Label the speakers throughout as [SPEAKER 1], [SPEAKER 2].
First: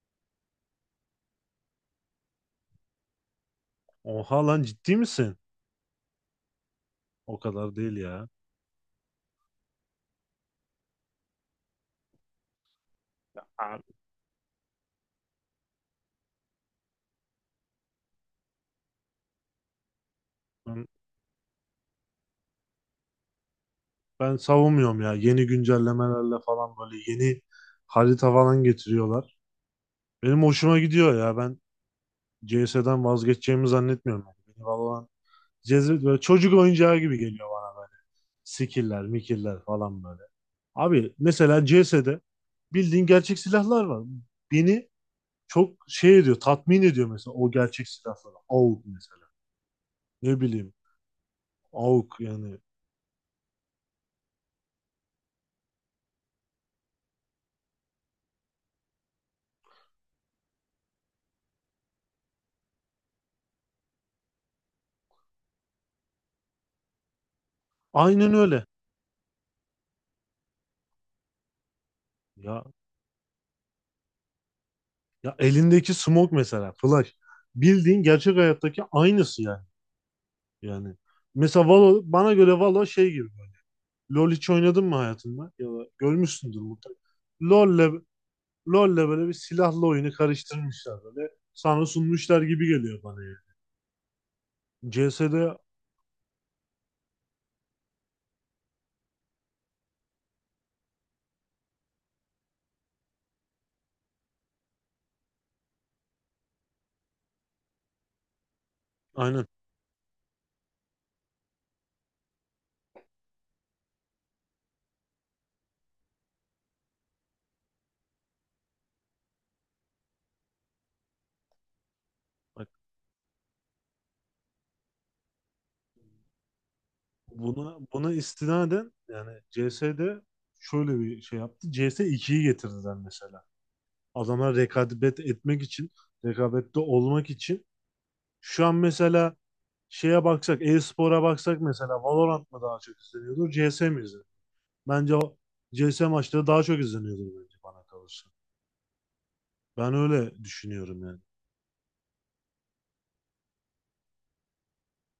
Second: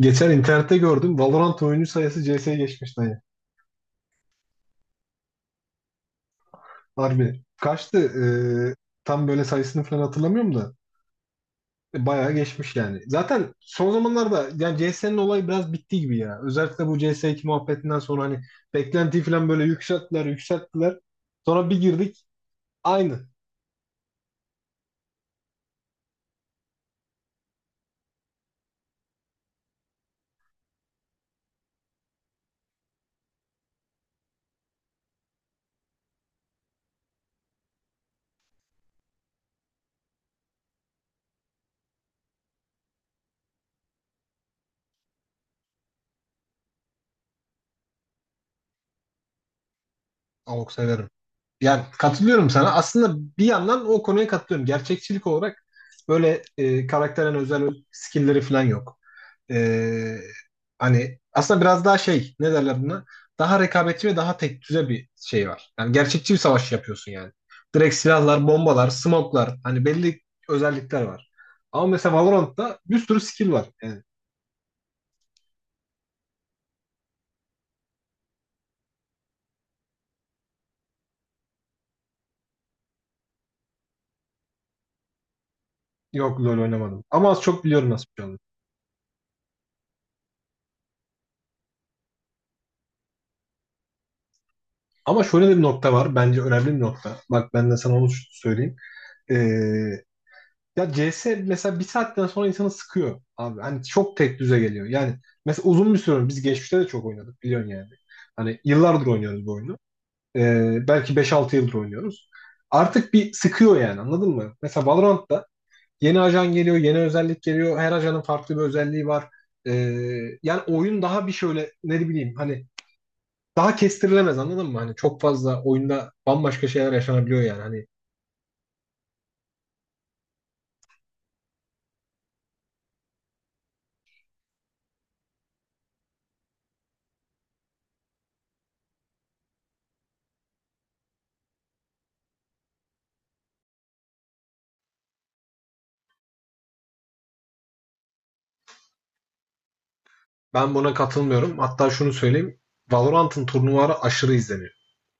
[SPEAKER 1] Geçen internette gördüm. Valorant oyuncu sayısı CS'ye geçmiş dayı.
[SPEAKER 2] Oha lan ciddi misin? O
[SPEAKER 1] Harbi.
[SPEAKER 2] kadar değil
[SPEAKER 1] Kaçtı?
[SPEAKER 2] ya.
[SPEAKER 1] Ee, tam böyle sayısını falan hatırlamıyorum da. Bayağı geçmiş yani. Zaten
[SPEAKER 2] Abi,
[SPEAKER 1] son zamanlarda yani CS'nin olayı biraz bitti gibi ya. Özellikle bu CS2 muhabbetinden sonra hani beklentiyi falan böyle yükselttiler,
[SPEAKER 2] Ben,
[SPEAKER 1] yükselttiler. Sonra bir girdik. Aynı.
[SPEAKER 2] ben savunmuyorum ya. Yeni güncellemelerle falan böyle yeni harita falan getiriyorlar. Benim hoşuma gidiyor ya. Ben CS'den vazgeçeceğimi zannetmiyorum. Yani. Beni Valorant cezbet böyle çocuk oyuncağı gibi geliyor bana böyle. Skill'ler, mikiller falan böyle. Abi mesela CS'de bildiğin gerçek silahlar var. Beni çok şey ediyor, tatmin ediyor mesela o gerçek silahlar. AUG mesela. Ne
[SPEAKER 1] Avok
[SPEAKER 2] bileyim.
[SPEAKER 1] severim. Yani
[SPEAKER 2] AUG
[SPEAKER 1] katılıyorum
[SPEAKER 2] yani.
[SPEAKER 1] sana. Aslında bir yandan o konuya katılıyorum. Gerçekçilik olarak böyle karakterin özel skill'leri falan yok. E, Hani aslında biraz daha şey ne derler buna? Daha rekabetçi ve daha tek düze bir şey var. Yani gerçekçi bir savaş yapıyorsun yani. Direkt
[SPEAKER 2] Aynen
[SPEAKER 1] silahlar,
[SPEAKER 2] öyle.
[SPEAKER 1] bombalar, smoke'lar hani belli özellikler var. Ama mesela
[SPEAKER 2] Ya
[SPEAKER 1] Valorant'ta bir sürü skill var. Yani
[SPEAKER 2] ya elindeki smoke mesela flash. Bildiğin gerçek hayattaki aynısı yani. Yani mesela Valo bana göre Valo şey gibi böyle. LoL hiç oynadın mı hayatında? Ya da
[SPEAKER 1] yok, LoL
[SPEAKER 2] görmüşsündür mutlaka.
[SPEAKER 1] oynamadım. Ama az çok biliyorum
[SPEAKER 2] LoL'le
[SPEAKER 1] nasıl bir şey olduğunu.
[SPEAKER 2] LoL'le böyle bir silahlı oyunu karıştırmışlar böyle. Sana sunmuşlar gibi geliyor bana yani.
[SPEAKER 1] Ama
[SPEAKER 2] CS'de
[SPEAKER 1] şöyle de bir nokta var. Bence önemli bir nokta. Bak ben de sana onu söyleyeyim. E, Ya CS mesela bir saatten sonra insanı sıkıyor abi. Hani çok tek düze geliyor. Yani mesela uzun bir süre biz geçmişte de çok oynadık biliyorsun yani. Hani yıllardır oynuyoruz
[SPEAKER 2] aynen.
[SPEAKER 1] bu oyunu. Belki 5 6 yıldır oynuyoruz. Artık bir sıkıyor yani anladın mı? Mesela Valorant'ta yeni ajan geliyor, yeni özellik geliyor. Her ajanın farklı bir özelliği var. Ee, Yani oyun daha bir şöyle ne bileyim hani
[SPEAKER 2] Bak
[SPEAKER 1] daha kestirilemez anladın mı? Hani çok fazla oyunda bambaşka şeyler yaşanabiliyor yani.
[SPEAKER 2] buna
[SPEAKER 1] Hani
[SPEAKER 2] buna istinaden yani CS'de şöyle bir şey yaptı. CS ikiyi getirdiler mesela. Adamlar rekabet etmek için, rekabette olmak için. Şu an mesela şeye baksak, e-spora baksak mesela Valorant mı daha çok izleniyordur, CS mi izleniyor? Bence o CS maçları daha çok izleniyordur bence bana kalırsa. Ben öyle
[SPEAKER 1] ben buna
[SPEAKER 2] düşünüyorum yani.
[SPEAKER 1] katılmıyorum. Hatta şunu söyleyeyim. Valorant'ın turnuvaları aşırı izleniyor.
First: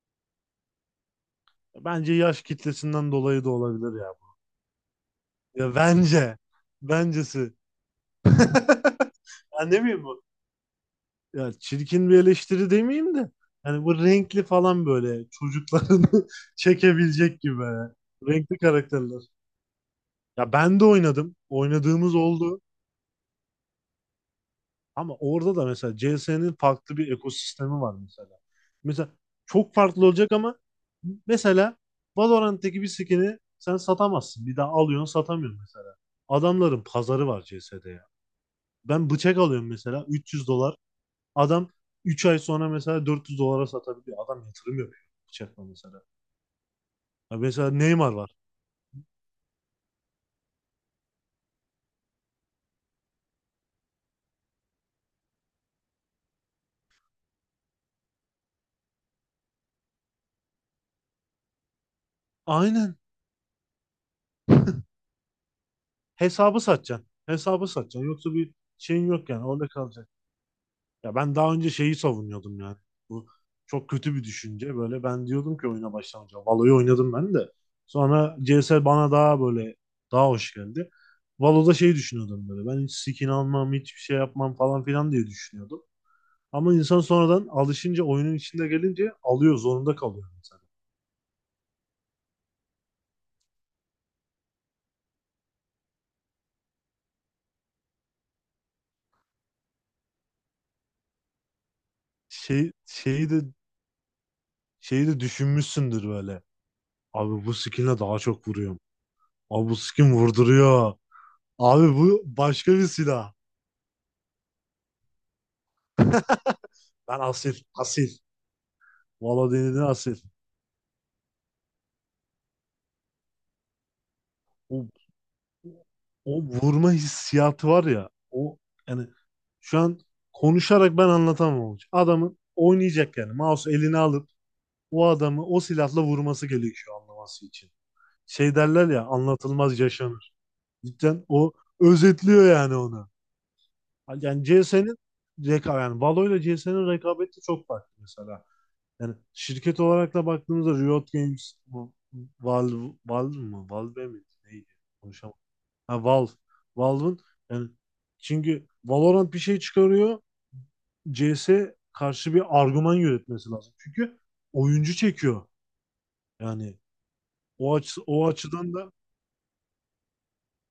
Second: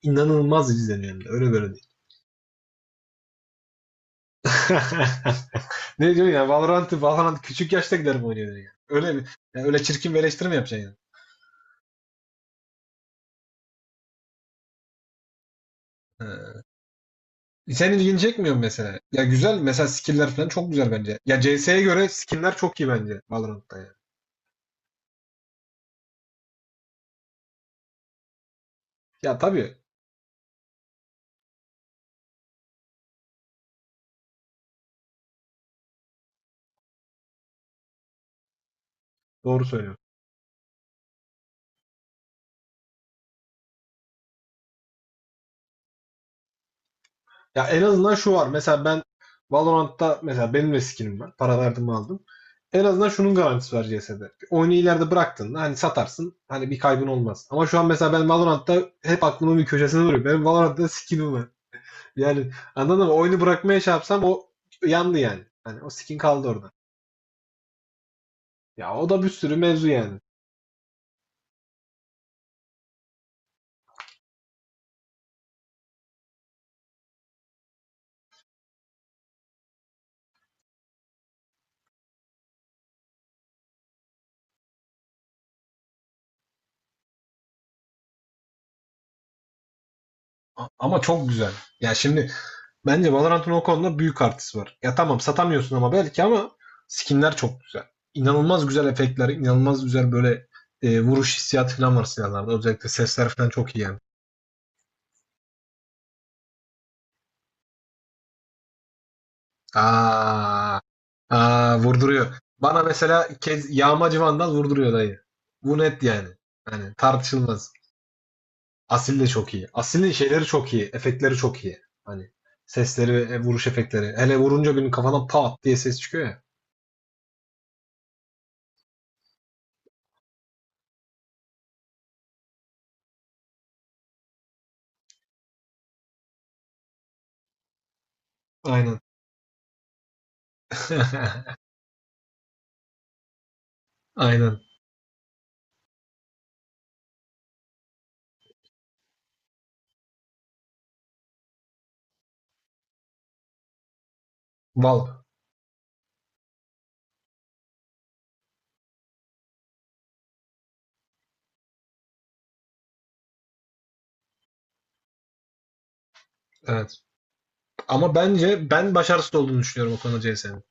[SPEAKER 1] İnanılmaz izleniyor yani. Öyle böyle değil.
[SPEAKER 2] Bence yaş kitlesinden dolayı da olabilir ya, bu. Ya
[SPEAKER 1] Ne diyorsun
[SPEAKER 2] bence.
[SPEAKER 1] ya? Valorant
[SPEAKER 2] Bencesi.
[SPEAKER 1] küçük yaşta giderim oynuyor yani. Öyle mi? Yani
[SPEAKER 2] Ben
[SPEAKER 1] öyle
[SPEAKER 2] ne bileyim
[SPEAKER 1] çirkin bir
[SPEAKER 2] bu?
[SPEAKER 1] eleştiri mi yapacaksın yani?
[SPEAKER 2] Ya çirkin bir eleştiri demeyeyim de. Yani bu renkli falan böyle çocuklarını çekebilecek gibi.
[SPEAKER 1] Senin ilgini çekmiyor
[SPEAKER 2] Renkli
[SPEAKER 1] mesela?
[SPEAKER 2] karakterler.
[SPEAKER 1] Ya güzel, mesela skill'ler falan
[SPEAKER 2] Ya
[SPEAKER 1] çok
[SPEAKER 2] ben de
[SPEAKER 1] güzel bence.
[SPEAKER 2] oynadım.
[SPEAKER 1] Ya CS'ye göre
[SPEAKER 2] Oynadığımız
[SPEAKER 1] skinler
[SPEAKER 2] oldu.
[SPEAKER 1] çok iyi bence Valorant'ta yani.
[SPEAKER 2] Ama orada da mesela CS'nin farklı bir ekosistemi var mesela. Mesela
[SPEAKER 1] Ya
[SPEAKER 2] çok
[SPEAKER 1] tabii,
[SPEAKER 2] farklı olacak ama mesela Valorant'taki bir skin'i sen satamazsın. Bir daha alıyorsun satamıyorsun mesela. Adamların pazarı var CS'de ya. Ben bıçak
[SPEAKER 1] doğru
[SPEAKER 2] alıyorum
[SPEAKER 1] söylüyorsun.
[SPEAKER 2] mesela 300 dolar. Adam 3 ay sonra mesela 400 dolara satabiliyor. Adam yatırım yapıyor bıçakla mesela. Ya
[SPEAKER 1] Ya
[SPEAKER 2] mesela
[SPEAKER 1] en
[SPEAKER 2] Neymar
[SPEAKER 1] azından
[SPEAKER 2] var.
[SPEAKER 1] şu var. Mesela ben Valorant'ta, mesela benim de skinim var. Para verdim aldım. En azından şunun garantisi var CS'de. Oyunu ileride bıraktığında hani satarsın. Hani bir kaybın olmaz. Ama şu an mesela ben Valorant'ta hep aklımın bir köşesinde duruyor. Benim Valorant'ta skinim var. Yani
[SPEAKER 2] Aynen.
[SPEAKER 1] anladın mı? Oyunu bırakmaya şey yapsam o yandı yani. Hani o skin kaldı
[SPEAKER 2] Hesabı
[SPEAKER 1] orada.
[SPEAKER 2] satacaksın. Hesabı satacaksın. Yoksa bir
[SPEAKER 1] Ya
[SPEAKER 2] şeyin
[SPEAKER 1] o da bir
[SPEAKER 2] yok yani.
[SPEAKER 1] sürü
[SPEAKER 2] Orada
[SPEAKER 1] mevzu
[SPEAKER 2] kalacak.
[SPEAKER 1] yani.
[SPEAKER 2] Ya ben daha önce şeyi savunuyordum yani. Bu çok kötü bir düşünce. Böyle ben diyordum ki oyuna başlamayacağım. Valo'yu oynadım ben de. Sonra CS bana daha böyle daha hoş geldi. Valo'da şey düşünüyordum böyle. Ben hiç skin almam, hiçbir şey yapmam falan filan diye düşünüyordum. Ama insan sonradan alışınca oyunun içinde gelince alıyor, zorunda kalıyor mesela.
[SPEAKER 1] Ama çok güzel. Ya şimdi bence Valorant'ın o konuda büyük artısı var. Ya tamam satamıyorsun ama belki ama skinler çok güzel. İnanılmaz güzel efektler, inanılmaz güzel böyle vuruş hissiyatı falan var silahlarda.
[SPEAKER 2] Şey,
[SPEAKER 1] Özellikle sesler
[SPEAKER 2] şeyi de
[SPEAKER 1] falan çok iyi yani.
[SPEAKER 2] şeyi de düşünmüşsündür böyle. Abi bu skinle daha çok vuruyorum. Abi bu skin
[SPEAKER 1] Aa,
[SPEAKER 2] vurduruyor.
[SPEAKER 1] aa,
[SPEAKER 2] Abi bu
[SPEAKER 1] vurduruyor.
[SPEAKER 2] başka
[SPEAKER 1] Bana
[SPEAKER 2] bir
[SPEAKER 1] mesela
[SPEAKER 2] silah.
[SPEAKER 1] kez yağmacı vandal vurduruyor dayı. Bu net yani. Hani
[SPEAKER 2] Ben asil,
[SPEAKER 1] tartışılmaz.
[SPEAKER 2] asil.
[SPEAKER 1] Asil de
[SPEAKER 2] Valla
[SPEAKER 1] çok iyi.
[SPEAKER 2] denedin
[SPEAKER 1] Asil'in
[SPEAKER 2] Asil.
[SPEAKER 1] şeyleri çok iyi. Efektleri çok iyi. Hani sesleri ve vuruş efektleri. Hele vurunca
[SPEAKER 2] O,
[SPEAKER 1] birinin kafadan pat diye ses çıkıyor ya.
[SPEAKER 2] o vurma hissiyatı var ya. O yani şu an konuşarak ben anlatamam olacak. Adamın oynayacak yani. Mouse eline alıp o adamı o silahla vurması gerekiyor anlaması için. Şey derler
[SPEAKER 1] Aynen.
[SPEAKER 2] ya, anlatılmaz yaşanır. Cidden o özetliyor yani onu. Yani
[SPEAKER 1] Aynen.
[SPEAKER 2] CS'nin rekabet yani Valo ile C S'nin rekabeti çok farklı mesela. Yani şirket olarak da baktığımızda Riot Games bu Valve Valve mı? Valve mi? Neydi?
[SPEAKER 1] Val.
[SPEAKER 2] Konuşamadım. Ha, Valve. Valve'ın yani çünkü Valorant bir şey çıkarıyor. CS karşı bir argüman yönetmesi lazım. Çünkü oyuncu çekiyor. Yani
[SPEAKER 1] Evet. Ama
[SPEAKER 2] o
[SPEAKER 1] bence
[SPEAKER 2] açıdan da
[SPEAKER 1] ben başarısız olduğunu düşünüyorum o konuda CS'nin.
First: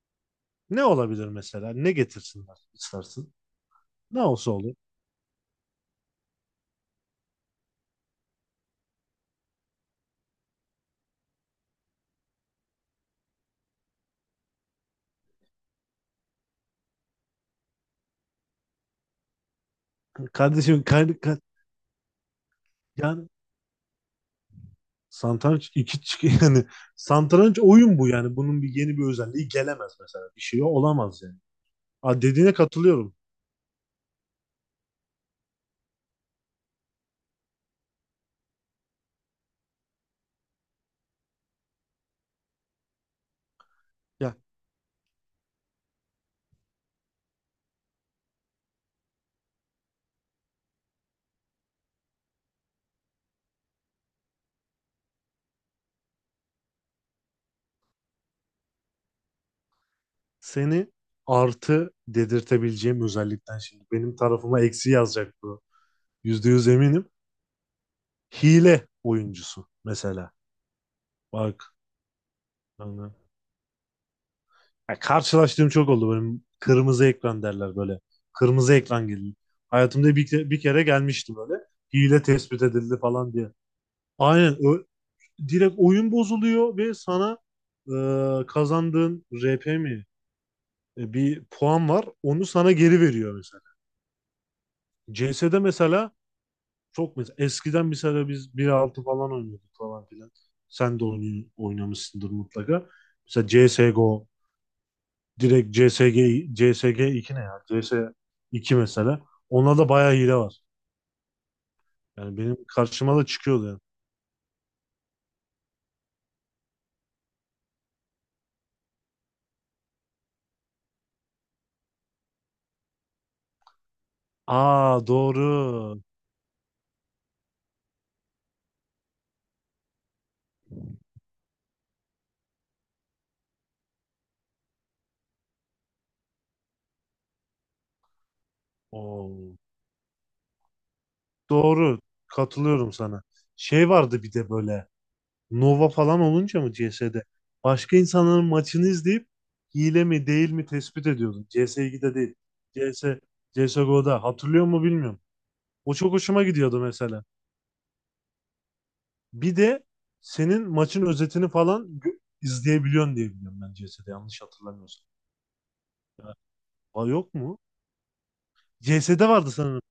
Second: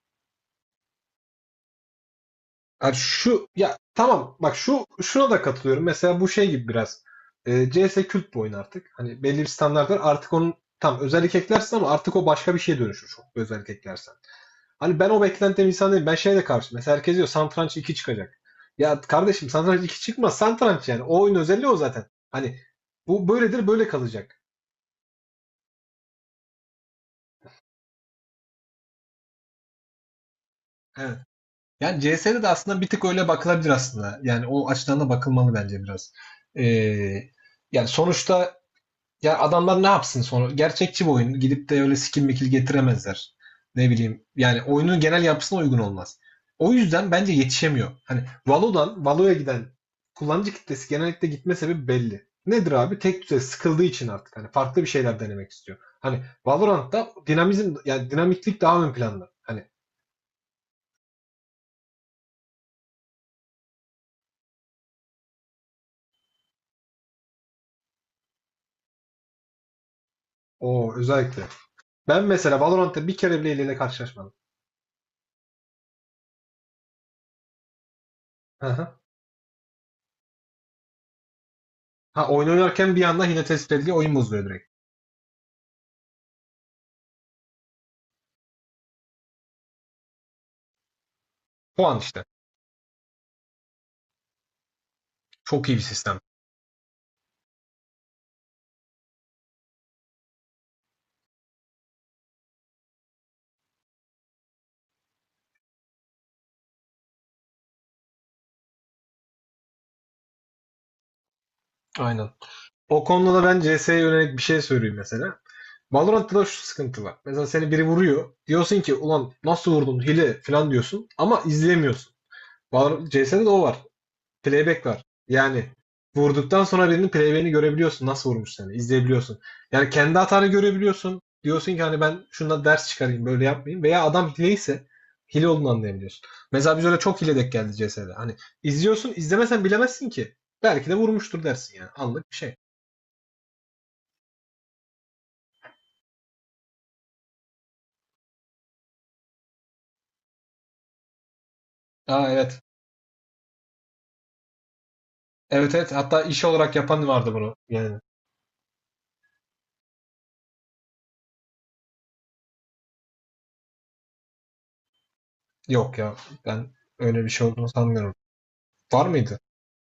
[SPEAKER 2] ne olabilir mesela? Ne getirsinler
[SPEAKER 1] Yani
[SPEAKER 2] istersin?
[SPEAKER 1] şu, ya
[SPEAKER 2] Ne
[SPEAKER 1] tamam
[SPEAKER 2] olsa
[SPEAKER 1] bak
[SPEAKER 2] olur.
[SPEAKER 1] şu, şuna da katılıyorum. Mesela bu şey gibi biraz. CS kült bir oyun artık. Hani belli bir standart var. Artık onun tam özellik eklersin ama artık o başka bir şeye dönüşür. Çok bir özellik eklersen. Hani ben o beklentiden insan değilim. Ben şeye de karşı. Mesela herkes diyor Satranç iki çıkacak. Ya kardeşim Satranç iki çıkmaz.
[SPEAKER 2] Kardeşim
[SPEAKER 1] Satranç yani. O oyun özelliği o zaten. Hani
[SPEAKER 2] yani
[SPEAKER 1] bu böyledir, böyle kalacak.
[SPEAKER 2] satranç iki çık yani satranç oyun bu yani bunun bir yeni bir özelliği gelemez mesela. Bir şey
[SPEAKER 1] Evet.
[SPEAKER 2] olamaz yani.
[SPEAKER 1] Yani
[SPEAKER 2] Aa,
[SPEAKER 1] CS'de de
[SPEAKER 2] dediğine
[SPEAKER 1] aslında bir tık
[SPEAKER 2] katılıyorum.
[SPEAKER 1] öyle bakılabilir aslında. Yani o açıdan da bakılmalı bence biraz. Ee, Yani sonuçta ya adamlar ne yapsın sonra? Gerçekçi bir oyun. Gidip de öyle skin mikil getiremezler. Ne bileyim.
[SPEAKER 2] Ya
[SPEAKER 1] Yani oyunun genel yapısına uygun olmaz. O yüzden bence yetişemiyor. Hani Valo'dan Valo'ya giden kullanıcı kitlesi genellikle gitme sebebi belli. Nedir abi? Tek düze sıkıldığı için artık hani farklı bir şeyler denemek istiyor. Hani Valorant'ta dinamizm yani dinamiklik daha ön planda. Hani
[SPEAKER 2] seni artı dedirtebileceğim özellikten şimdi. Benim tarafıma eksi yazacak bu. %100 eminim. Hile oyuncusu mesela.
[SPEAKER 1] o özellikle.
[SPEAKER 2] Bak.
[SPEAKER 1] Ben mesela Valorant'ta
[SPEAKER 2] Yani,
[SPEAKER 1] bir kere bile hileyle karşılaşmadım.
[SPEAKER 2] ya karşılaştığım çok oldu. Benim kırmızı ekran derler böyle.
[SPEAKER 1] Hı
[SPEAKER 2] Kırmızı
[SPEAKER 1] hı.
[SPEAKER 2] ekran geliyor. Hayatımda bir kere gelmişti böyle. Hile
[SPEAKER 1] Ha, oyun
[SPEAKER 2] tespit
[SPEAKER 1] oynarken
[SPEAKER 2] edildi
[SPEAKER 1] bir anda
[SPEAKER 2] falan
[SPEAKER 1] hile
[SPEAKER 2] diye.
[SPEAKER 1] tespit ediliyor, oyun bozuluyor
[SPEAKER 2] Aynen.
[SPEAKER 1] direkt.
[SPEAKER 2] Direkt oyun bozuluyor ve sana kazandığın RP mi, bir puan
[SPEAKER 1] Puan
[SPEAKER 2] var.
[SPEAKER 1] işte.
[SPEAKER 2] Onu sana geri veriyor mesela. CS'de
[SPEAKER 1] Çok iyi bir
[SPEAKER 2] mesela.
[SPEAKER 1] sistem.
[SPEAKER 2] Çok mesela eskiden mesela biz bir altı falan oynuyorduk falan filan. Sen de oynuyor, oynamışsındır mutlaka. Mesela CSGO, direkt CSG 2 ne ya? CS iki mesela. Onda da bayağı hile var.
[SPEAKER 1] Aynen.
[SPEAKER 2] Yani benim
[SPEAKER 1] O
[SPEAKER 2] karşıma da
[SPEAKER 1] konuda da ben
[SPEAKER 2] çıkıyordu yani.
[SPEAKER 1] CS'ye yönelik bir şey söyleyeyim mesela. Valorant'ta da şu sıkıntı var. Mesela seni biri vuruyor. Diyorsun ki ulan nasıl vurdun, hile falan diyorsun. Ama izleyemiyorsun. CS'de de o var. Playback var.
[SPEAKER 2] Aa,
[SPEAKER 1] Yani
[SPEAKER 2] doğru.
[SPEAKER 1] vurduktan sonra birinin playback'ini görebiliyorsun. Nasıl vurmuş seni, izleyebiliyorsun. Yani kendi hatanı görebiliyorsun. Diyorsun ki hani ben şundan ders çıkarayım, böyle yapmayayım. Veya adam hileyse hile olduğunu anlayabiliyorsun. Mesela biz öyle çok hile denk geldi CS'de. Hani izliyorsun,
[SPEAKER 2] Oo,
[SPEAKER 1] izlemesen bilemezsin ki. Belki de vurmuştur dersin yani.
[SPEAKER 2] doğru.
[SPEAKER 1] Anlık bir şey.
[SPEAKER 2] Katılıyorum sana. Şey vardı bir de böyle. Nova falan olunca mı CS'de? Başka insanların maçını izleyip hile mi değil mi tespit ediyordum. CS2'de
[SPEAKER 1] Aa
[SPEAKER 2] değil.
[SPEAKER 1] evet.
[SPEAKER 2] CS, CSGO'da. Hatırlıyor mu bilmiyorum.
[SPEAKER 1] Evet evet.
[SPEAKER 2] O çok
[SPEAKER 1] Hatta
[SPEAKER 2] hoşuma
[SPEAKER 1] iş olarak
[SPEAKER 2] gidiyordu
[SPEAKER 1] yapan
[SPEAKER 2] mesela.
[SPEAKER 1] vardı bunu. Yani
[SPEAKER 2] Bir de senin maçın özetini falan izleyebiliyorsun diye biliyorum ben, CS'de yanlış hatırlamıyorsam.
[SPEAKER 1] yok ya. Ben
[SPEAKER 2] Aa,
[SPEAKER 1] öyle
[SPEAKER 2] yok
[SPEAKER 1] bir şey
[SPEAKER 2] mu?
[SPEAKER 1] olduğunu sanmıyorum. Var
[SPEAKER 2] CS'de
[SPEAKER 1] mıydı?
[SPEAKER 2] vardı sanırım.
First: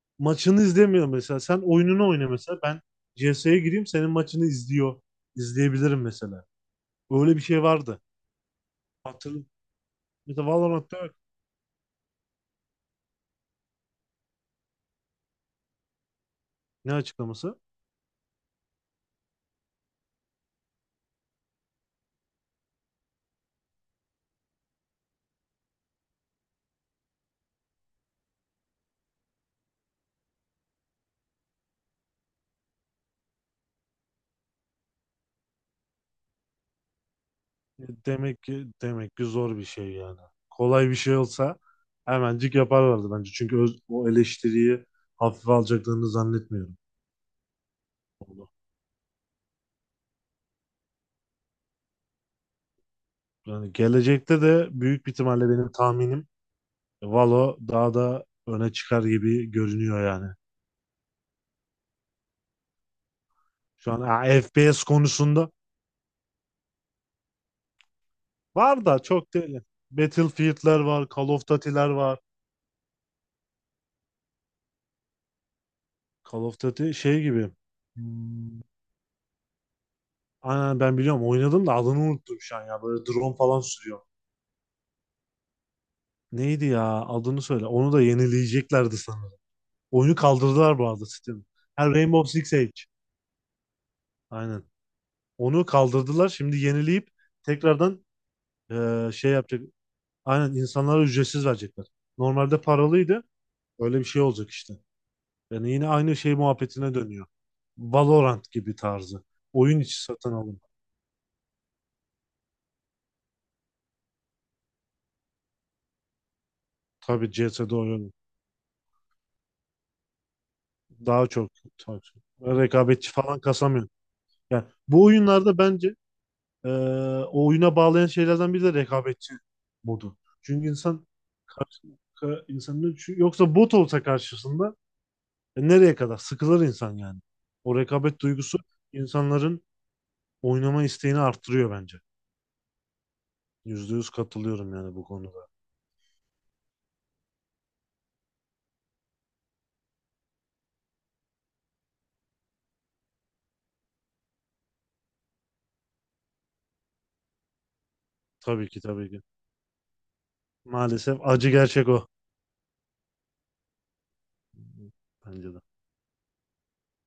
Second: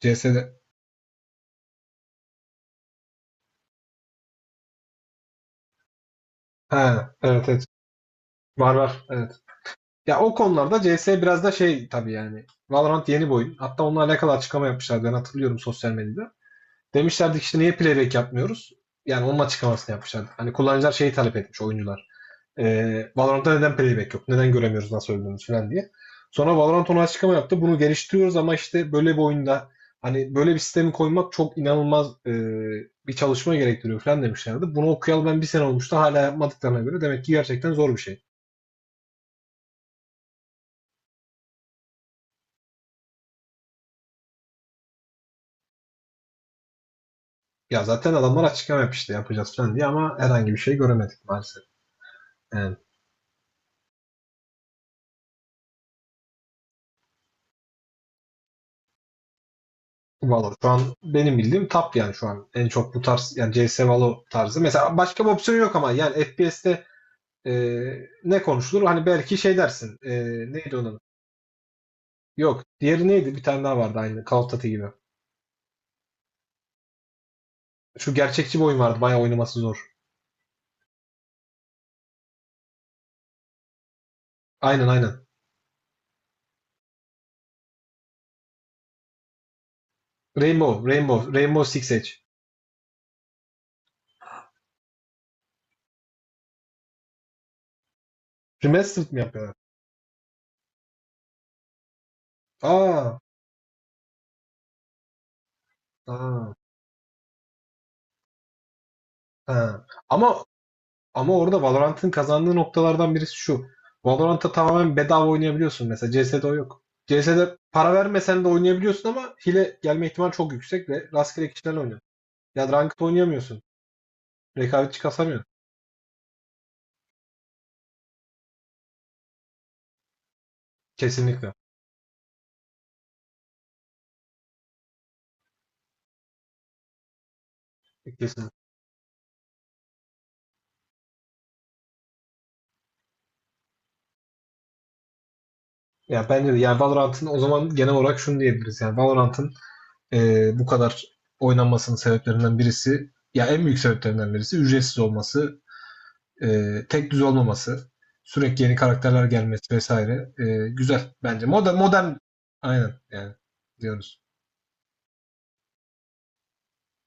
[SPEAKER 1] CS'de.
[SPEAKER 2] Maçını izlemiyor mesela. Sen oyununu oyna mesela. Ben CS'ye gireyim, senin maçını izliyor. İzleyebilirim mesela.
[SPEAKER 1] Ha
[SPEAKER 2] Öyle bir
[SPEAKER 1] evet
[SPEAKER 2] şey
[SPEAKER 1] evet.
[SPEAKER 2] vardı.
[SPEAKER 1] Var var. Evet.
[SPEAKER 2] Hatırlıyorum.
[SPEAKER 1] Ya o
[SPEAKER 2] Mesela
[SPEAKER 1] konularda
[SPEAKER 2] Valorant'ta
[SPEAKER 1] CS biraz da şey tabii yani. Valorant yeni bir oyun. Hatta onunla alakalı açıklama yapmışlardı. Ben hatırlıyorum sosyal medyada.
[SPEAKER 2] ne
[SPEAKER 1] Demişlerdi ki işte
[SPEAKER 2] açıklaması?
[SPEAKER 1] niye playback yapmıyoruz? Yani onun açıklamasını yapmışlardı. Hani kullanıcılar şeyi talep etmiş, oyuncular. Valorant'ta neden playback yok? Neden göremiyoruz nasıl öldüğümüzü falan diye. Sonra Valorant ona açıklama yaptı. Bunu geliştiriyoruz ama işte böyle bir oyunda hani böyle bir sistemi koymak çok inanılmaz bir çalışma gerektiriyor falan demişlerdi. Bunu okuyalı ben bir sene olmuştu. Hala yapmadıklarına göre demek ki gerçekten zor bir şey.
[SPEAKER 2] Demek ki zor bir şey yani. Kolay bir şey olsa hemencik yaparlardı bence. Çünkü o eleştiriyi hafife alacaklarını zannetmiyorum.
[SPEAKER 1] Ya zaten adamlar
[SPEAKER 2] Onu.
[SPEAKER 1] açıklama yapmıştı yapacağız falan diye ama herhangi bir şey göremedik maalesef. Yani
[SPEAKER 2] Yani gelecekte de büyük bir ihtimalle benim tahminim, Valo daha da öne çıkar gibi görünüyor yani.
[SPEAKER 1] Valo şu an benim bildiğim top yani şu an en çok bu tarz, yani CS
[SPEAKER 2] Şu an ha,
[SPEAKER 1] Valo tarzı.
[SPEAKER 2] FPS
[SPEAKER 1] Mesela başka bir
[SPEAKER 2] konusunda
[SPEAKER 1] opsiyon yok ama yani FPS'te e, ne konuşulur?
[SPEAKER 2] var da
[SPEAKER 1] Hani
[SPEAKER 2] çok
[SPEAKER 1] belki şey
[SPEAKER 2] değil.
[SPEAKER 1] dersin. Neydi
[SPEAKER 2] Battlefield'ler
[SPEAKER 1] onun?
[SPEAKER 2] var, Call of Duty'ler var.
[SPEAKER 1] Yok. Diğeri neydi? Bir tane daha vardı aynı. Call of Duty gibi.
[SPEAKER 2] Call of Duty şey gibi.
[SPEAKER 1] Şu gerçekçi
[SPEAKER 2] Hmm,
[SPEAKER 1] bir oyun vardı. Bayağı oynaması zor.
[SPEAKER 2] Aynen, ben biliyorum, oynadım da adını unuttum şu an ya. Böyle drone falan sürüyor.
[SPEAKER 1] Aynen aynen.
[SPEAKER 2] Neydi ya? Adını söyle. Onu da yenileyeceklerdi sanırım. Oyunu kaldırdılar bu arada Steam.
[SPEAKER 1] Rainbow Six
[SPEAKER 2] Ha,
[SPEAKER 1] Siege.
[SPEAKER 2] Rainbow Six Siege. Aynen. Onu kaldırdılar. Şimdi yenileyip tekrardan
[SPEAKER 1] Remastered mi
[SPEAKER 2] şey
[SPEAKER 1] yapıyorlar?
[SPEAKER 2] yapacak. Aynen, insanlara ücretsiz verecekler. Normalde
[SPEAKER 1] Aa.
[SPEAKER 2] paralıydı. Öyle bir şey olacak işte. Yani yine aynı şey
[SPEAKER 1] Aa.
[SPEAKER 2] muhabbetine dönüyor. Valorant gibi tarzı. Oyun
[SPEAKER 1] Ha.
[SPEAKER 2] içi satın
[SPEAKER 1] Ama
[SPEAKER 2] alın.
[SPEAKER 1] ama orada Valorant'ın kazandığı noktalardan birisi şu. Valorant'ta tamamen bedava oynayabiliyorsun mesela. CS'de o yok.
[SPEAKER 2] Tabii
[SPEAKER 1] CS'de
[SPEAKER 2] CS:GO
[SPEAKER 1] para
[SPEAKER 2] oyunu.
[SPEAKER 1] vermesen de oynayabiliyorsun ama hile gelme ihtimali çok yüksek ve
[SPEAKER 2] Daha
[SPEAKER 1] rastgele
[SPEAKER 2] çok.
[SPEAKER 1] kişilerle
[SPEAKER 2] Daha
[SPEAKER 1] oynuyorsun.
[SPEAKER 2] çok.
[SPEAKER 1] Ya ranked
[SPEAKER 2] Rekabetçi falan
[SPEAKER 1] oynayamıyorsun.
[SPEAKER 2] kasamıyor. Yani
[SPEAKER 1] Rekabetçi
[SPEAKER 2] bu
[SPEAKER 1] kasamıyorsun.
[SPEAKER 2] oyunlarda bence, Ee, o oyuna bağlayan şeylerden biri de rekabetçi modu. Çünkü insan
[SPEAKER 1] Kesinlikle.
[SPEAKER 2] karşı insanın çünkü, yoksa bot olsa karşısında nereye kadar sıkılır insan yani. O rekabet
[SPEAKER 1] Kesinlikle.
[SPEAKER 2] duygusu insanların oynama isteğini arttırıyor bence. Yüzde yüz katılıyorum yani bu konuda.
[SPEAKER 1] Ya bence de yani Valorant'ın, o zaman genel olarak şunu diyebiliriz. Yani Valorant'ın bu kadar oynanmasının sebeplerinden birisi, ya en büyük sebeplerinden birisi ücretsiz olması. Tek düz olmaması, sürekli
[SPEAKER 2] Tabii
[SPEAKER 1] yeni
[SPEAKER 2] ki tabii ki.
[SPEAKER 1] karakterler gelmesi vesaire. Güzel
[SPEAKER 2] Maalesef
[SPEAKER 1] bence.
[SPEAKER 2] acı
[SPEAKER 1] Modern,
[SPEAKER 2] gerçek o.
[SPEAKER 1] modern aynen yani diyoruz.
[SPEAKER 2] Bence de.